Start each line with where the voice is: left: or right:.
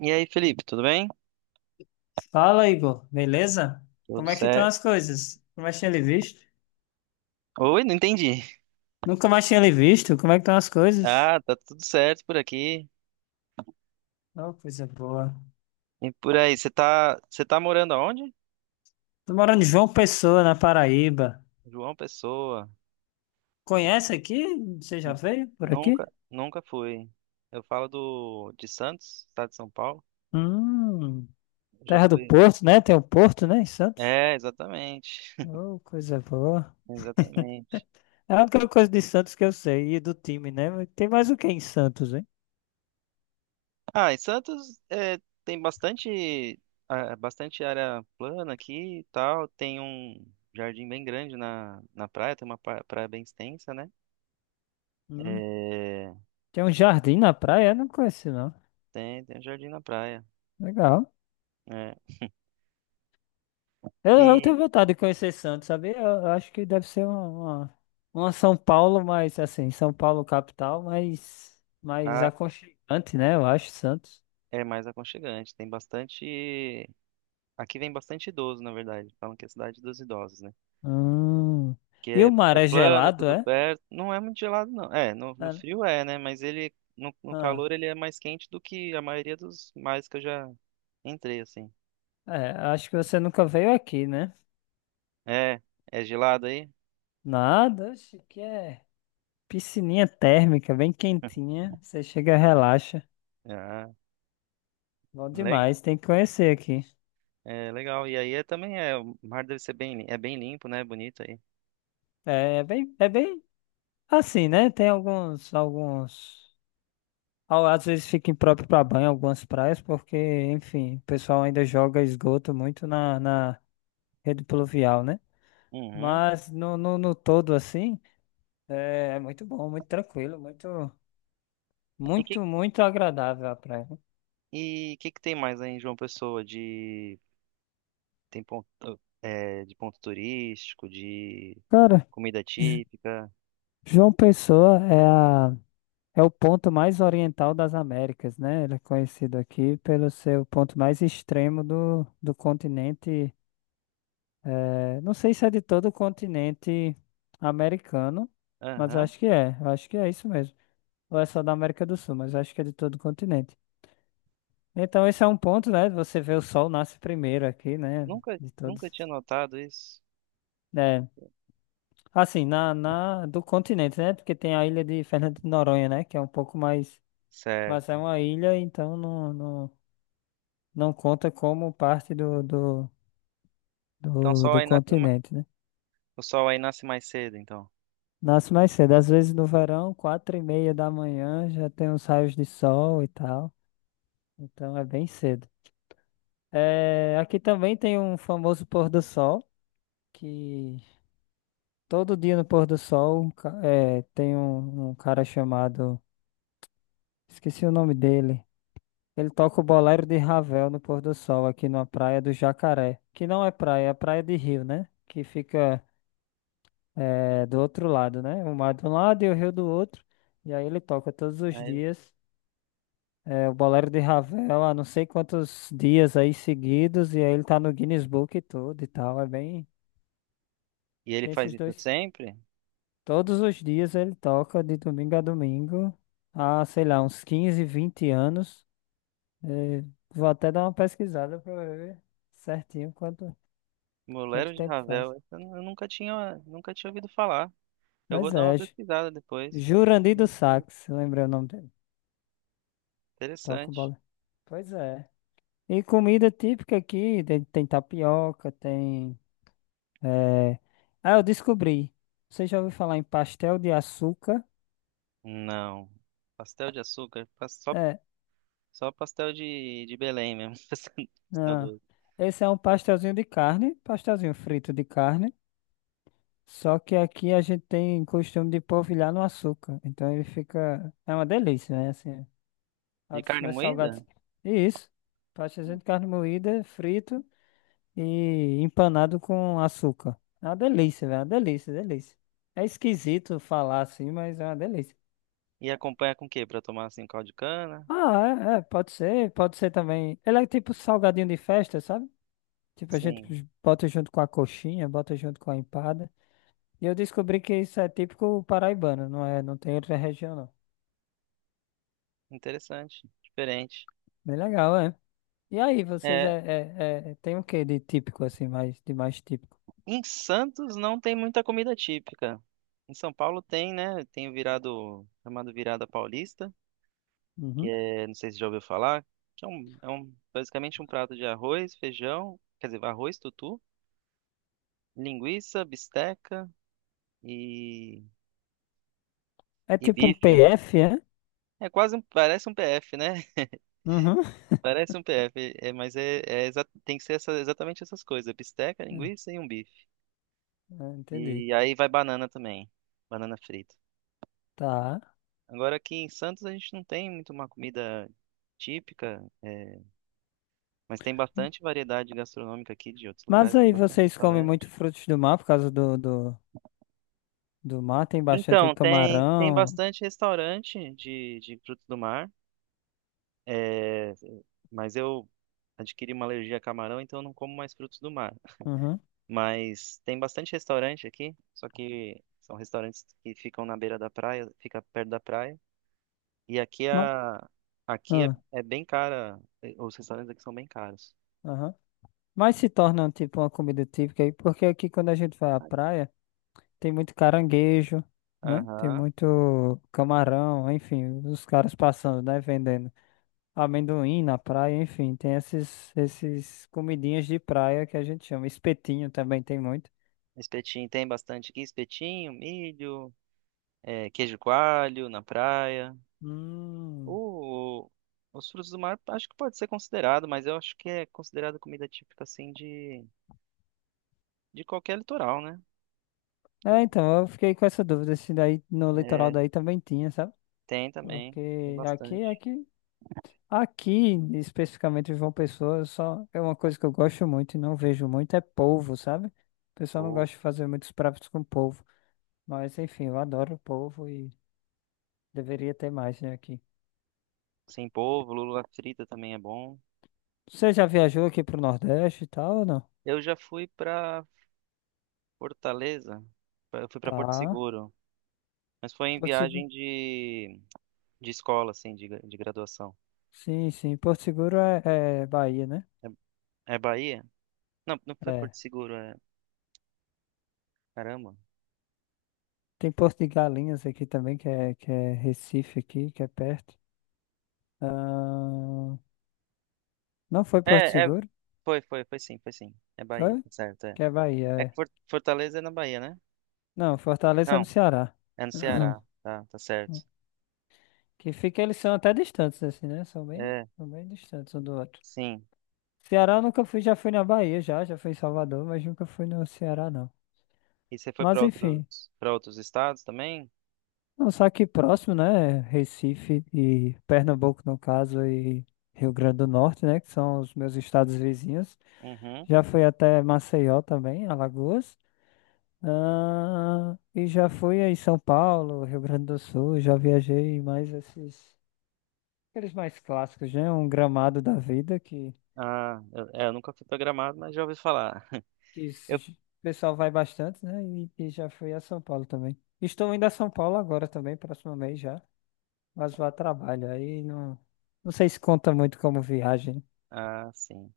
right: E aí, Felipe, tudo bem?
left: Fala, Igor, beleza?
right: Tudo
left: Como é que estão
right: certo.
left: as coisas? Nunca mais tinha lhe visto?
right: Oi, não entendi.
left: Nunca mais tinha lhe visto? Como é que estão as coisas?
right: Ah, tá tudo certo por aqui.
left: Oh, coisa boa.
right: E por aí, você tá morando aonde?
left: Tô morando em João Pessoa, na Paraíba.
right: João Pessoa.
left: Conhece aqui? Você já veio por aqui?
right: Nunca fui. Eu falo do de Santos, estado de São Paulo.
left: Hum,
right: Eu já
left: Terra do
right: fui.
left: Porto, né? Tem o Porto, né, em Santos?
right: É, exatamente.
left: Oh, coisa boa.
right: Exatamente.
left: É a única coisa de Santos que eu sei, e do time, né? Mas tem mais o que em Santos, hein?
right: Ah, em Santos é, tem bastante, ah, bastante área plana aqui e tal. Tem um jardim bem grande na praia, tem uma praia bem extensa, né?
left: Hum,
right: É,
left: Tem um jardim na praia? Eu não conheço, não.
right: tem um jardim na praia.
left: Legal.
right: É.
left: Eu tenho
right: E
left: vontade de conhecer Santos, sabe? Eu acho que deve ser uma São Paulo, mas assim, São Paulo capital, mas mais
right: a,
left: aconchegante, né? Eu acho, Santos.
right: é mais aconchegante. Tem bastante. Aqui vem bastante idoso, na verdade. Falam que é a cidade dos idosos, né?
left: Hum. E o
right: Que é,
left: mar
right: é
left: é
right: plano, é
left: gelado,
right: tudo
left: é?
right: perto. Não é muito gelado, não. É, no
left: Ah,
right: frio é, né? Mas ele, no
left: ah.
right: calor, ele é mais quente do que a maioria dos mares que eu já entrei, assim.
left: É, acho que você nunca veio aqui, né?
right: É, é gelado aí?
left: Nada, acho que é piscininha térmica, bem quentinha. Você chega, relaxa.
right: Ah,
left: Bom
right: le-
left: demais, tem que conhecer aqui.
right: é legal. E aí é, também é. O mar deve ser bem, é bem limpo, né? Bonito aí.
left: É bem, é bem assim, né? Tem alguns. Às vezes fica impróprio para banho algumas praias, porque, enfim, o pessoal ainda joga esgoto muito na rede pluvial, né?
right: Uhum.
left: Mas no todo, assim, é muito bom, muito tranquilo, muito, muito, muito agradável a praia.
right: E o que que tem mais aí em João Pessoa de tem ponto é, de ponto turístico, de
left: Cara,
right: comida
left: J-
right: típica?
left: João Pessoa é a, é o ponto mais oriental das Américas, né? Ele é conhecido aqui pelo seu ponto mais extremo do continente. É, não sei se é de todo o continente americano, mas
right: Aham.
left: acho que é. Acho que é isso mesmo. Ou é só da América do Sul, mas acho que é de todo o continente. Então, esse é um ponto, né? Você vê, o sol nasce primeiro aqui, né?
right: Nunca
left: De todos.
right: nunca tinha notado isso.
left: Né? Assim, na do continente, né? Porque tem a ilha de Fernando de Noronha, né? Que é um pouco mais. Mas é
right: Sério.
left: uma ilha, então não conta como parte do, do,
right: Então o
left: do,
right: sol
left: do
right: aí nasce,
left: continente, né?
right: o sol aí nasce mais cedo, então.
left: Nasce mais cedo, às vezes no verão, 4:30 da manhã, já tem uns raios de sol e tal. Então é bem cedo. É, aqui também tem um famoso pôr do sol, que todo dia no pôr do sol é, tem um cara chamado. Esqueci o nome dele. Ele toca o bolero de Ravel no pôr do sol, aqui na praia do Jacaré. Que não é praia, é praia de rio, né? Que fica é, do outro lado, né? O mar de um lado e o rio do outro. E aí ele toca todos os
right: Aí-
left: dias. É, o Bolero de Ravel há não sei quantos dias aí seguidos, e aí ele tá no Guinness Book e tudo e tal. É bem.
right: e ele
left: Tem
right: faz
left: esses
right: isso
left: dois.
right: sempre?
left: Todos os dias ele toca, de domingo a domingo, há, sei lá, uns 15, 20 anos. É, vou até dar uma pesquisada pra ver certinho quanto
right: Bolero de
left: tempo faz.
right: Ravel, essa eu nunca tinha ouvido falar. Eu vou
left: Mas
right: dar uma
left: é,
right: pesquisada depois.
left: Jurandir do Sax, lembrei o nome dele. Toca o
right: Interessante.
left: Bolero. Pois é. E comida típica aqui, tem tapioca, tem. É... Ah, eu descobri. Você já ouviu falar em pastel de açúcar?
right: Não. Pastel de açúcar, só
left: É,
right: só pastel de Belém mesmo. Pastel
left: não.
right: do-
left: Esse é um pastelzinho de carne, pastelzinho frito de carne. Só que aqui a gente tem costume de polvilhar no açúcar. Então ele fica. É uma delícia, né? Assim, é um
right: de
left: dos
right: carne
left: meus
right: moída?
left: salgados. E isso. Pastelzinho de carne moída, frito e empanado com açúcar. É uma delícia, velho. É uma delícia, delícia. É esquisito falar assim, mas é uma delícia.
right: E acompanha com o quê? Pra tomar assim, caldo de cana?
left: Ah, pode ser também. Ele é tipo salgadinho de festa, sabe? Tipo, a gente
right: Sim,
left: bota junto com a coxinha, bota junto com a empada. E eu descobri que isso é típico paraibano, não é? Não tem outra região, não.
right: interessante, diferente.
left: Bem legal, é. E aí, vocês
right: É,
left: tem o que de típico, assim, mais, de mais típico?
right: em Santos não tem muita comida típica. Em São Paulo tem, né? Tem o virado, chamado virada paulista, que
left: Uhum.
right: é, não sei se já ouviu falar, que é um, basicamente um prato de arroz, feijão, quer dizer, arroz, tutu, linguiça, bisteca e,
left: É
right: e
left: tipo um
right: bife.
left: PF, é?
right: É quase um, parece um PF, né?
left: Uhum.
right: Parece um PF, é, mas é, tem que ser exatamente essas coisas: bisteca,
left: É,
right: linguiça e um bife.
left: entendi.
right: E aí vai banana também, banana frita.
left: Tá.
right: Agora aqui em Santos a gente não tem muito uma comida típica, é, mas tem bastante variedade gastronômica aqui de outros
left: Mas
right: lugares, tem
left: aí
right: bastante
left: vocês comem
right: restaurante.
left: muito frutos do mar por causa do do mar, tem bastante aí
right: Então, tem
left: camarão.
right: bastante restaurante de frutos do mar, é, mas eu adquiri uma alergia a camarão, então eu não como mais frutos do mar.
left: Uhum.
right: Mas tem bastante restaurante aqui, só que são restaurantes que ficam na beira da praia, fica perto da praia. E aqui
left: Ma-
right: a aqui é,
left: ah.
right: é bem cara, eh, os restaurantes aqui são bem caros.
left: Aham. Mas se torna tipo uma comida típica aí, porque aqui quando a gente vai à praia, tem muito caranguejo, né? Tem
right: Aham.
left: muito camarão, enfim, os caras passando, né? Vendendo amendoim na praia, enfim, tem esses comidinhas de praia que a gente chama. Espetinho também tem muito.
right: Espetinho tem bastante aqui, espetinho, milho, é, queijo coalho na praia.
left: Hum.
right: O, os frutos do mar acho que pode ser considerado, mas eu acho que é considerado comida típica assim de qualquer litoral, né?
left: É, então, eu fiquei com essa dúvida se daí no litoral
right: É,
left: daí também tinha, sabe?
right: tem também, tem
left: Porque aqui,
right: bastante.
left: aqui, aqui, especificamente em João Pessoa, só é uma coisa que eu gosto muito e não vejo muito, é polvo, sabe? O pessoal não
right: Boa.
left: gosta de fazer muitos pratos com polvo. Mas, enfim, eu adoro polvo e deveria ter mais, né, aqui.
right: Sem polvo, lula frita também é bom.
left: Você já viajou aqui pro Nordeste e tal, ou não?
right: Eu já fui pra Fortaleza, eu fui pra Porto
left: Tá.
right: Seguro, mas foi em
left: Porto Seguro.
right: viagem de escola, assim, de, de graduação.
left: Sim, sim. Porto Seguro é Bahia, né?
right: É, é Bahia? Não, não foi
left: É.
right: Porto Seguro, é. Caramba.
left: Tem Porto de Galinhas aqui também, que é Recife aqui, que é perto. Ah, não foi Porto
right: É, é,
left: Seguro?
right: foi sim. É Bahia,
left: Foi?
right: tá certo, é.
left: Que é Bahia,
right: É que
left: é.
right: Fortaleza é na Bahia, né?
left: Não, Fortaleza é no
right: Não,
left: Ceará.
right: é no Ceará, tá, tá certo.
left: Que fica, eles são até distantes, assim, né? São bem,
right: É,
left: são bem distantes um do outro.
right: sim.
left: Ceará eu nunca fui, já fui na Bahia, já fui em Salvador, mas nunca fui no Ceará, não.
right: E você foi pra
left: Mas enfim,
right: outros, para outros estados também?
left: não, só aqui próximo, né? Recife e Pernambuco, no caso, e Rio Grande do Norte, né? Que são os meus estados vizinhos.
right: Uhum.
left: Já fui até Maceió também, Alagoas. Ah, e já fui aí em São Paulo, Rio Grande do Sul, já viajei mais esses. Aqueles mais clássicos, né? Um gramado da vida
right: Ah, eu, é, eu nunca fui pra Gramado, mas já ouvi falar.
left: o pessoal vai bastante, né? E já fui a São Paulo também. Estou indo a São Paulo agora também, próximo mês já. Mas vou a trabalho. Aí não, não sei se conta muito como viagem.
right: Ah, sim.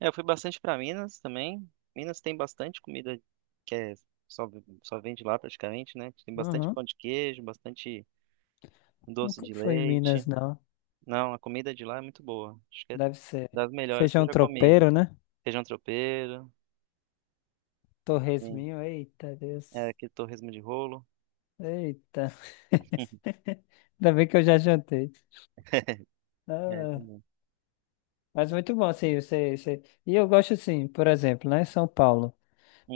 right: É, eu fui bastante para Minas também. Minas tem bastante comida que é só, só vende lá praticamente, né? Tem bastante
left: Uhum.
right: pão de queijo, bastante doce
left: Nunca
right: de
left: fui em
right: leite.
left: Minas, não.
right: Não, a comida de lá é muito boa. Acho que é
left: Deve ser
right: das melhores que eu
left: feijão
right: já comi.
left: tropeiro, né?
right: Feijão tropeiro, sim.
left: Torresminho. Eita,
right: É,
left: Deus.
right: aquele torresmo de rolo.
left: Eita. Ainda bem que eu já jantei.
right: É,
left: Ah,
right: também.
left: mas muito bom, assim, você... E eu gosto, assim, por exemplo, né? São Paulo.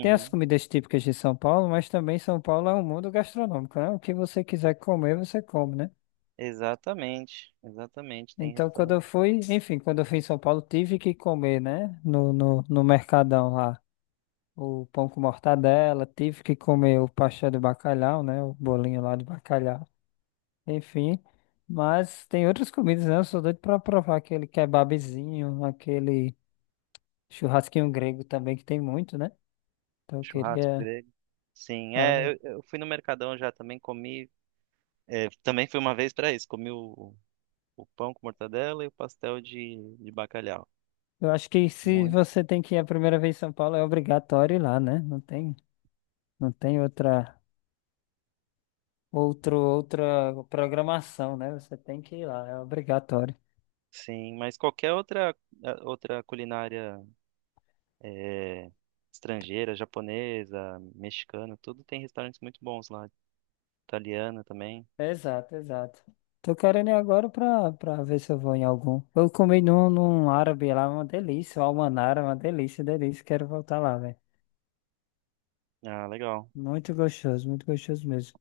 left: Tem as comidas típicas de São Paulo, mas também São Paulo é um mundo gastronômico, né? O que você quiser comer, você come, né?
right: Exatamente, exatamente. Tem
left: Então, quando eu
right: restaurante,
left: fui, enfim, quando eu fui em São Paulo, tive que comer, né? No Mercadão lá, o pão com mortadela, tive que comer o pastel de bacalhau, né? O bolinho lá de bacalhau, enfim. Mas tem outras comidas, né? Eu sou doido pra provar aquele kebabzinho, aquele churrasquinho grego também, que tem muito, né? Então, eu
right: churrasco
left: queria,
right: grego. Sim, é,
left: cara.
right: eu fui no Mercadão já também, comi. É, também fui uma vez para isso, comi o pão com mortadela e o pastel de bacalhau.
left: Eu acho que se
right: Muito,
left: você tem que ir a primeira vez em São Paulo, é obrigatório ir lá, né? Não tem outra, outro, outra programação, né? Você tem que ir lá, é obrigatório.
right: sim, mas qualquer outra, eh, outra culinária eh, estrangeira, japonesa, mexicana, tudo tem restaurantes muito bons lá. Italiana também.
left: Exato, exato. Tô querendo ir agora pra ver se eu vou em algum. Eu comi num árabe lá, uma delícia, o almanara, uma delícia, delícia. Quero voltar lá, velho.
right: Ah, legal.
left: Muito gostoso mesmo.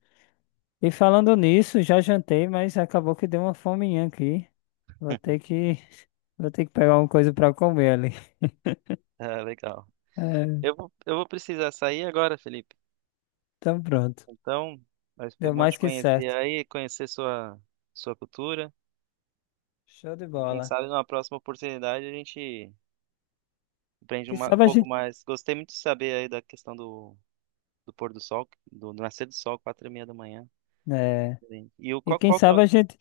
left: E falando nisso, já jantei, mas acabou que deu uma fominha aqui. Vou ter que, vou ter que pegar alguma coisa pra comer ali.
right: Ah, legal. Eu vou precisar sair agora, Felipe.
left: Então pronto.
right: Então, mas foi
left: Deu
right: bom
left: mais
right: te
left: que
right: conhecer
left: certo.
right: aí, conhecer sua, sua cultura.
left: Show de
right: E quem
left: bola.
right: sabe numa próxima oportunidade a gente aprende
left: Quem
right: um
left: sabe a
right: pouco
left: gente.
right: mais. Gostei muito de saber aí da questão do do pôr do sol, do do nascer do sol, 4:30 da manhã. É
left: É.
right: diferente. E o
left: E
right: qual,
left: quem
right: qual que é
left: sabe a
right: o...
left: gente.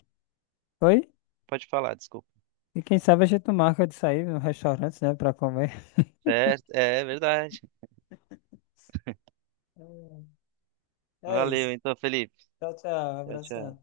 left: Oi?
right: Pode falar, desculpa.
left: E quem sabe a gente não marca de sair no restaurante, né? Pra comer.
right: Certo, é verdade.
left: É é
right: Valeu,
left: isso.
right: então, Felipe.
left: Tchau, tchau.
right: Tchau,
left: Abração.
right: tchau.